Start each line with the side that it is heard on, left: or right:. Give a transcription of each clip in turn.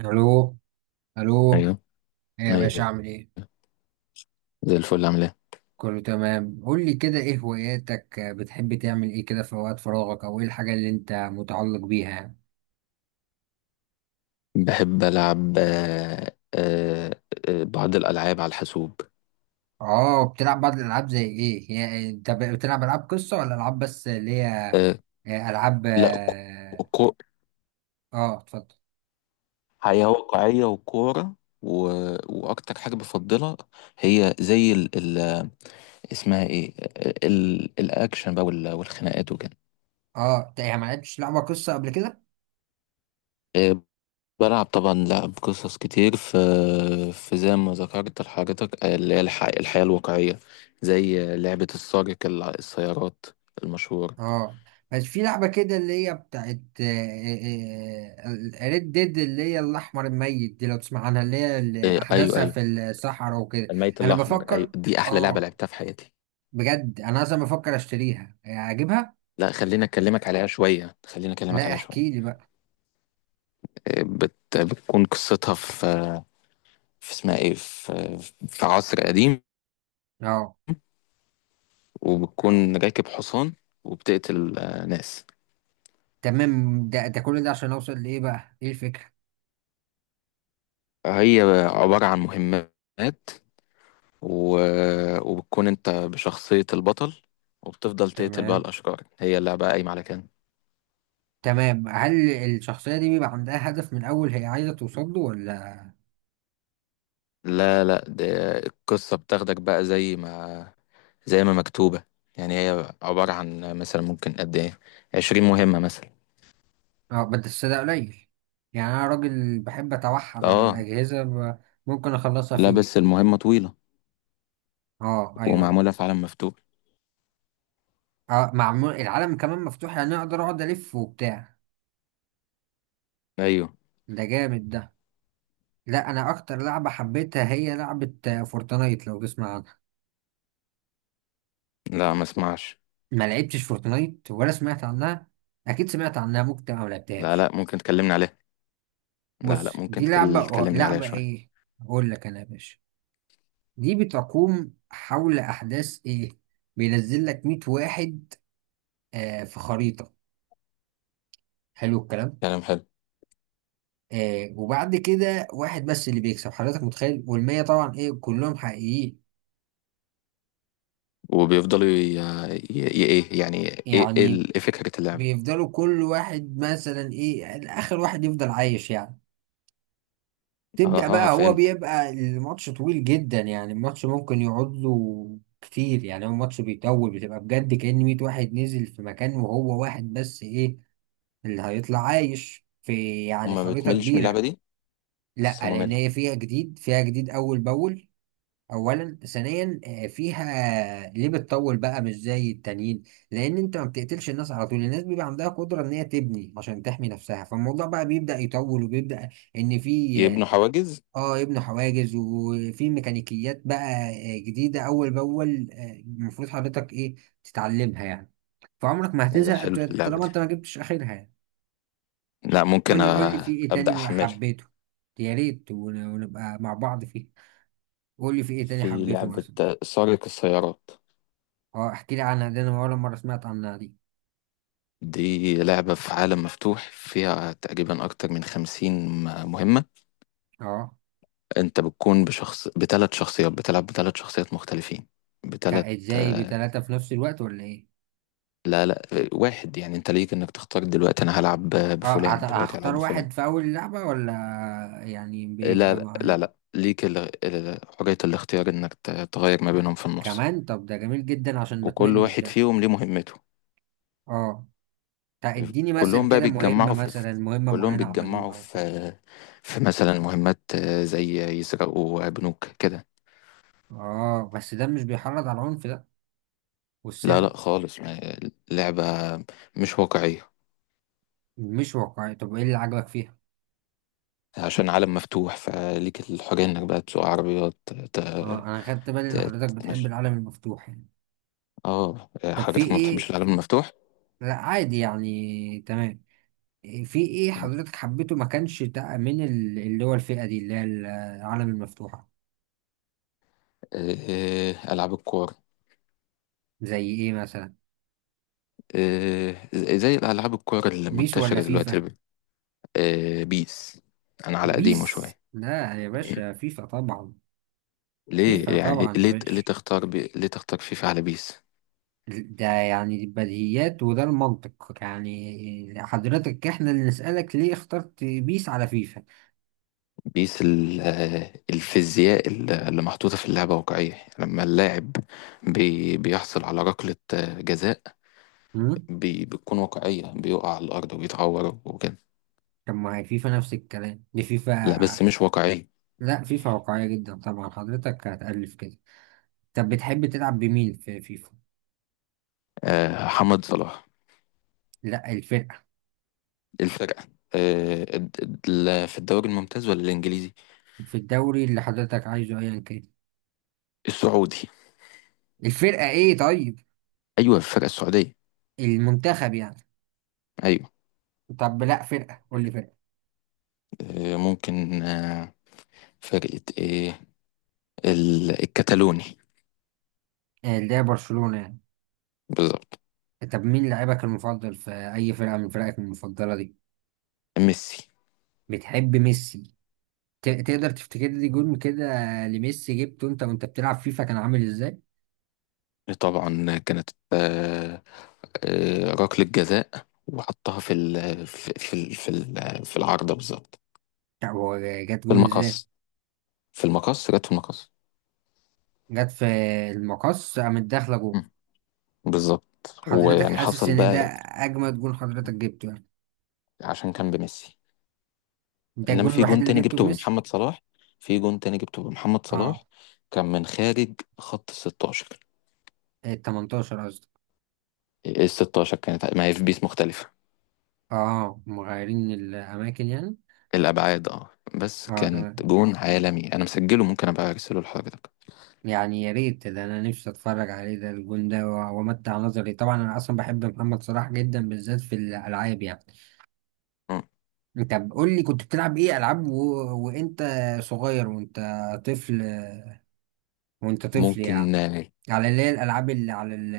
right: الو، الو.
left: ايوه
right: ايه يا باشا،
left: ايوه
right: اعمل ايه؟
left: زي الفل، عامل ايه؟
right: كله تمام. قول لي كده، ايه هواياتك؟ بتحب تعمل ايه كده في وقت فراغك، او ايه الحاجه اللي انت متعلق بيها يعني؟
left: بحب العب بعض الالعاب على الحاسوب.
right: اه، بتلعب بعض الالعاب. زي ايه هي؟ انت بتلعب العاب قصه ولا العاب بس اللي هي.
left: آه،
right: العاب
left: لا كو كو-
right: اتفضل.
left: حياة واقعية وكورة و... واكتر حاجة بفضلها هي زي ال... ال... اسمها ايه ال... الاكشن بقى والخناقات وكده.
right: اه، انت يعني ما لعبتش لعبه قصه قبل كده؟
left: آه، بلعب طبعا لعب قصص كتير في زي ما ذكرت لحضرتك، اللي هي الحياة الواقعية، زي لعبة السارق السيارات المشهورة.
right: اه، بس في لعبة كده اللي هي بتاعت ريد ديد، اللي هي الأحمر الميت دي، لو تسمع عنها، اللي هي اللي
left: إيه، ايوه،
right: أحداثها
left: ايوه.
right: في الصحراء وكده.
left: الميت
right: أنا
left: الاحمر، ايوه،
right: بفكر.
left: دي احلى لعبه
right: اه،
left: لعبتها في حياتي.
right: بجد أنا أصلا بفكر أشتريها، أجيبها؟
left: لا، خليني اكلمك عليها شويه، خليني اكلمك
right: لا،
left: عليها شويه.
right: احكي لي بقى.
left: إيه، بتكون قصتها في اسمها ايه، في عصر قديم.
right: اه،
left: وبتكون راكب حصان، وبتقتل ناس.
right: تمام. ده كل ده عشان أوصل لإيه بقى؟ إيه الفكرة؟
left: هي عباره عن مهمات و... وبتكون انت بشخصيه البطل، وبتفضل تقتل بقى
right: تمام،
left: الاشرار. هي اللعبه قايمه على كده.
right: تمام. هل الشخصية دي بيبقى عندها هدف من أول هي عايزة توصل له ولا؟
left: لا، لا، ده القصة بتاخدك بقى زي ما مكتوبة. يعني هي عبارة عن مثلا ممكن قد ايه، 20 مهمة مثلا.
right: اه، بس ده قليل. يعني انا راجل بحب اتوحد على
left: اه.
right: الاجهزه، ممكن اخلصها في
left: لا
right: يوم.
left: بس المهمة طويلة.
right: اه، ايوه، ايوه.
left: ومعمولة في عالم مفتوح.
right: اه، معمول العالم كمان مفتوح يعني اقدر اقعد الف وبتاع.
left: ايوه.
right: ده جامد ده. لا، انا اكتر لعبه حبيتها هي لعبه فورتنايت، لو تسمع عنها.
left: لا، ما اسمعش.
right: ما لعبتش فورتنايت ولا سمعت عنها؟ اكيد سمعت عنها، ممكن تبقى ما
left: لا
right: لعبتهاش.
left: لا ممكن تكلمني عليها. لا لا
right: بص،
left: ممكن
right: دي لعبه
left: تكلمني عليها
right: لعبه
left: شوية.
right: ايه. اقول لك انا يا باشا، دي بتقوم حول احداث ايه. بينزل لك 100 واحد في خريطه. حلو الكلام.
left: كلام حلو.
right: وبعد كده واحد بس اللي بيكسب، حضرتك متخيل؟ والمية طبعا ايه، كلهم حقيقيين.
left: وبيفضلوا ايه يعني.
right: يعني
left: إيه فكرة اللعبة؟
right: بيفضلوا كل واحد مثلا ايه، اخر واحد يفضل عايش يعني.
left: اه،
right: تبدأ
left: اه،
right: بقى، هو
left: فهمت.
right: بيبقى الماتش طويل جدا، يعني الماتش ممكن يقعد له كتير، يعني هو ماتش بيطول. بتبقى بجد كأن 100 واحد نزل في مكان وهو واحد بس ايه اللي هيطلع عايش في يعني
left: هما ما
right: خريطة
left: بتملش من اللعبة
right: كبيرة.
left: دي؟
right: لا،
left: حاسسها
right: لان
left: مملة.
right: هي فيها جديد، فيها جديد اول باول. اولا، ثانيا، فيها. ليه بتطول بقى مش زي التانيين؟ لان انت ما بتقتلش الناس على طول، الناس بيبقى عندها قدره ان هي تبني عشان تحمي نفسها. فالموضوع بقى بيبدا يطول وبيبدا ان في.
left: يبنوا حواجز.
right: اه، يبنوا حواجز. وفي ميكانيكيات بقى جديده اول باول، المفروض حضرتك ايه تتعلمها يعني. فعمرك ما
left: إيه ده،
right: هتزهق
left: حلو اللعبة
right: طالما
left: دي.
right: انت ما جبتش اخرها يعني.
left: لا، ممكن
right: قول لي، قول لي في ايه
left: أبدأ
right: تاني
left: أحملها.
right: حبيته. يا ريت ونبقى مع بعض فيه. قول لي في ايه تاني
left: في
right: حبيته
left: لعبة
right: مثلا.
left: سارق السيارات.
right: اه، احكي لي عنها، دي انا اول مره سمعت عنها دي.
left: دي لعبة في عالم مفتوح فيها تقريبا أكتر من خمسين مهمة.
right: اه،
left: أنت بتكون بشخص، بتلات شخصيات. بتلعب بتلات شخصيات مختلفين بتلات
right: ازاي
left: آه،
right: بثلاثه في نفس الوقت، ولا ايه؟
left: لا، لا. واحد يعني، أنت ليك إنك تختار، دلوقتي أنا هلعب
right: اه،
left: بفلان دلوقتي هلعب
right: هختار
left: بفلان.
right: واحد في اول لعبه، ولا يعني
left: لا
right: بيبقى
left: لا لا,
right: معايا
left: لا. ليك حرية الاختيار إنك تغير ما بينهم في النص.
right: كمان؟ طب ده جميل جدا عشان ما
left: وكل
right: تملش
left: واحد
right: ده.
left: فيهم ليه مهمته.
right: اه، طب اديني مثل
left: كلهم بقى
right: كده مهمه،
left: بيتجمعوا
right: مثلا مهمه
left: كلهم
right: معينه
left: بيتجمعوا
right: عملوها
left: في
right: وكده.
left: في مثلا مهمات زي يسرقوا بنوك كده.
right: اه، بس ده مش بيحرض على العنف ده
left: لا
right: والسرقه؟
left: لا خالص اللعبة مش واقعية.
right: مش واقعي؟ طب ايه اللي عجبك فيها؟
left: عشان عالم مفتوح فليك الحرية انك بقى تسوق عربيات
right: اه، انا خدت بالي ان حضرتك بتحب
left: تتمشى.
right: العالم المفتوح يعني.
left: اه،
right: طب في
left: حضرتك ما
right: ايه؟
left: بتحبش العالم المفتوح؟
right: لا، عادي يعني، تمام. في ايه
left: تمام.
right: حضرتك حبيته ما كانش ده من اللي هو الفئة دي اللي هي العالم المفتوحة؟
left: ألعاب الكور.
right: زي ايه مثلا؟
left: آه، زي الألعاب الكور
right: بيس ولا
left: المنتشرة دلوقتي.
right: فيفا؟
left: بيس. أنا على قديمه
right: بيس؟
left: شوية.
right: لا يا باشا، فيفا طبعا. فيفا
left: ليه يعني؟
right: طبعا يا
left: ليه
right: باشا.
left: تختار فيفا على بيس؟
right: ده يعني البديهيات، وده المنطق يعني. حضرتك احنا اللي نسألك، ليه اخترت بيس على فيفا؟
left: بيس ال... آه، الفيزياء اللي محطوطة في اللعبة واقعية، لما اللاعب بيحصل على ركلة جزاء
right: امم
left: بتكون واقعية، بيقع على الأرض وبيتعور وكده.
right: طب ما هي فيفا نفس الكلام، دي
left: لا
right: فيفا.
left: بس مش واقعية.
right: لا، فيفا واقعية جدا طبعا. حضرتك هتألف كده. طب بتحب تلعب بمين في فيفا؟
left: محمد صلاح.
right: لا، الفرقة.
left: الفرقة. آه، الد- في الدوري الممتاز ولا الإنجليزي؟
right: في الدوري اللي حضرتك عايزه، ايا كان.
left: السعودي.
right: الفرقة ايه طيب؟
left: أيوة، الفرقة السعودية.
right: المنتخب يعني؟
left: أيوة.
right: طب لا فرقة، قول لي فرقة.
left: ممكن. فرقة إيه؟ الكتالوني.
right: اللي هي برشلونة يعني؟
left: بالظبط.
right: طب مين لاعبك المفضل في اي فرقة من فرقك المفضلة دي؟
left: ميسي.
right: بتحب ميسي؟ تقدر تفتكر لي جون كده لميسي جبته انت وانت بتلعب فيفا، كان عامل ازاي؟
left: طبعا كانت ركلة جزاء، وحطها في العارضة بالظبط.
right: طب هو جت
left: في
right: جون ازاي؟
left: المقص. في المقص، جت في المقص.
right: جت في المقص، قامت داخلة جون.
left: مم. بالظبط،
right: حضرتك
left: ويعني
right: حاسس
left: حصل
right: ان ده
left: بقى.
right: اجمد جون حضرتك جبته يعني؟
left: عشان كان بميسي.
right: ده
left: انما
right: الجون
left: في
right: الوحيد
left: جون
right: اللي
left: تاني
right: جبته
left: جبته
right: بميسي؟
left: بمحمد صلاح. في جون تاني جبته بمحمد
right: اه،
left: صلاح. كان من خارج خط ال 16.
right: ال 18 قصدي.
left: ال 16 كانت، ما هي في بيس مختلفة.
right: اه، مغيرين الأماكن يعني.
left: الابعاد، اه. بس
right: اه،
left: كانت
right: تمام.
left: جون عالمي، انا مسجله ممكن ابقى ارسله لحضرتك.
right: يعني يا ريت ده، أنا نفسي أتفرج عليه ده الجون ده، وأمتع نظري. طبعا أنا أصلا بحب محمد صلاح جدا، بالذات في الألعاب يعني. طب قول لي، كنت بتلعب إيه ألعاب وأنت صغير، طفل وأنت طفل يعني،
left: ممكن، آه.
right: على اللي هي الألعاب اللي على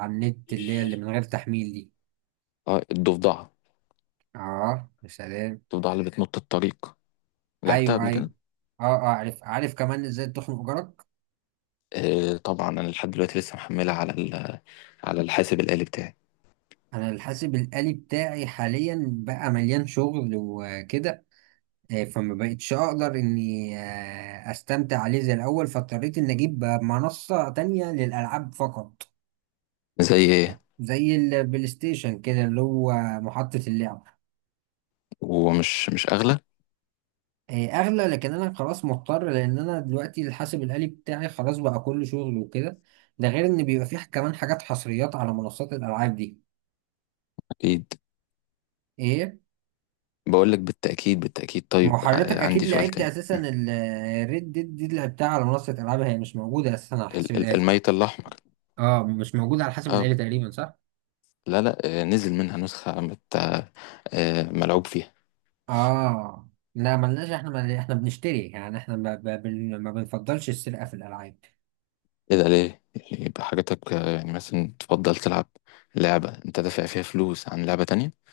right: على النت، اللي هي اللي من غير تحميل دي.
left: الضفدعة.
right: اه، يا سلام!
left: الضفدعة اللي بتنط الطريق. لعبتها
right: أيوه،
left: قبل
right: أيوه.
left: كده.
right: اه، اه، عارف، عارف كمان إزاي تخنق جارك.
left: آه طبعا، أنا لحد دلوقتي لسه محملها على على الحاسب الآلي بتاعي.
right: انا الحاسب الآلي بتاعي حاليا بقى مليان شغل وكده، فما بقتش اقدر اني استمتع عليه زي الاول. فاضطريت اني اجيب منصة تانية للالعاب فقط،
left: زي إيه؟
right: زي البلاي ستيشن كده، اللي هو محطة اللعب.
left: ومش مش أغلى؟
right: اغلى، لكن انا خلاص مضطر، لان انا دلوقتي الحاسب الآلي بتاعي خلاص بقى كل شغل وكده. ده غير ان بيبقى فيه كمان حاجات حصريات على منصات الالعاب دي.
left: أكيد.
right: ايه؟
left: بقول لك بالتأكيد، بالتأكيد.
right: ما هو
left: طيب
right: حضرتك
left: عندي
right: اكيد
left: سؤال
right: لعبت
left: تاني.
right: اساسا الريد ديد دي اللي لعبتها على منصه العاب، هي مش موجوده اساسا على حسب الالي.
left: الميت الأحمر.
right: اه، مش موجود على حسب
left: أه.
right: الآلي تقريبا، صح؟
left: لا، لا، نزل منها نسخة مت آه، آه، ملعوب فيها.
right: اه، لا، ملناش، احنا احنا بنشتري يعني. احنا ما, ب... بن... ما بنفضلش السرقه في الالعاب.
left: إيه ده ليه؟ يعني يبقى حاجتك يعني مثلا تفضل تلعب لعبة أنت دافع فيها فلوس عن لعبة تانية؟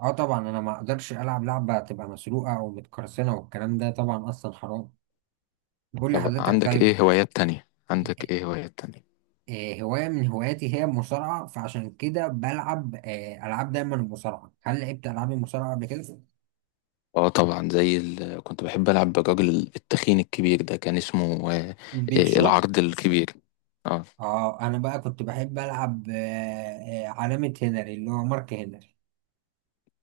right: اه طبعا، انا ما اقدرش العب لعبه تبقى مسروقه او متقرصنه، والكلام ده طبعا اصلا حرام. بقول
left: طب
right: لحضرتك،
left: عندك
right: طيب.
left: ايه هوايات تانية؟
right: آه،
left: عندك ايه هوايات تانية؟
right: هوايه من هواياتي هي المصارعه، فعشان كده بلعب العاب دايما المصارعه. هل لعبت العاب المصارعه قبل كده؟
left: اه طبعا، كنت بحب العب بالراجل التخين الكبير ده، كان اسمه
right: بيك شو.
left: العرض الكبير. اه.
right: اه، انا بقى كنت بحب العب علامة هنري، اللي هو مارك هنري.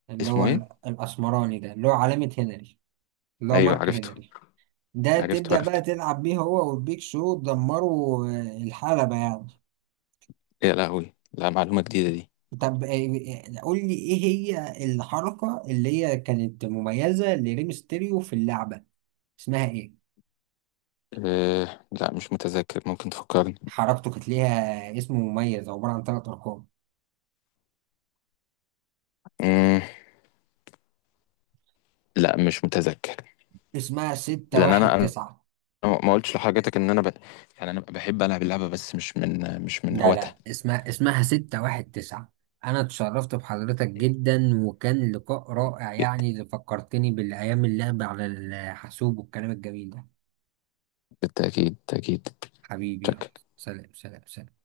right: اللي هو
left: اسمه ايه؟
right: الاسمراني ده، اللي هو علامة هنري، اللي هو
left: ايوه،
right: مارك
left: عرفته.
right: هنري. ده
left: عرفته،
right: تبدأ بقى
left: عرفته.
right: تلعب بيه هو والبيك شو، تدمروا الحلبة يعني.
left: يا لهوي! لا، معلومة جديدة دي.
right: طب قول لي ايه هي الحركة اللي هي كانت مميزة لريمستيريو في اللعبة، اسمها ايه؟
left: أه لا، مش متذكر، ممكن تفكرني.
right: حركته كانت ليها اسم مميز، عبارة عن ثلاث ارقام.
left: مم. لا، مش متذكر.
right: اسمها ستة
left: لان انا،
right: واحد تسعة
left: ما قلتش لحضرتك ان يعني انا بحب العب اللعبة بس مش من
right: لا،
left: هواتها.
right: لا، اسمها 619. انا اتشرفت بحضرتك جدا، وكان لقاء رائع
left: جدا.
right: يعني، اللي فكرتني بالايام اللعب على الحاسوب والكلام الجميل ده.
left: بالتأكيد، بالتأكيد.
right: حبيبي،
left: شكرا.
right: يلا، سلام، سلام، سلام.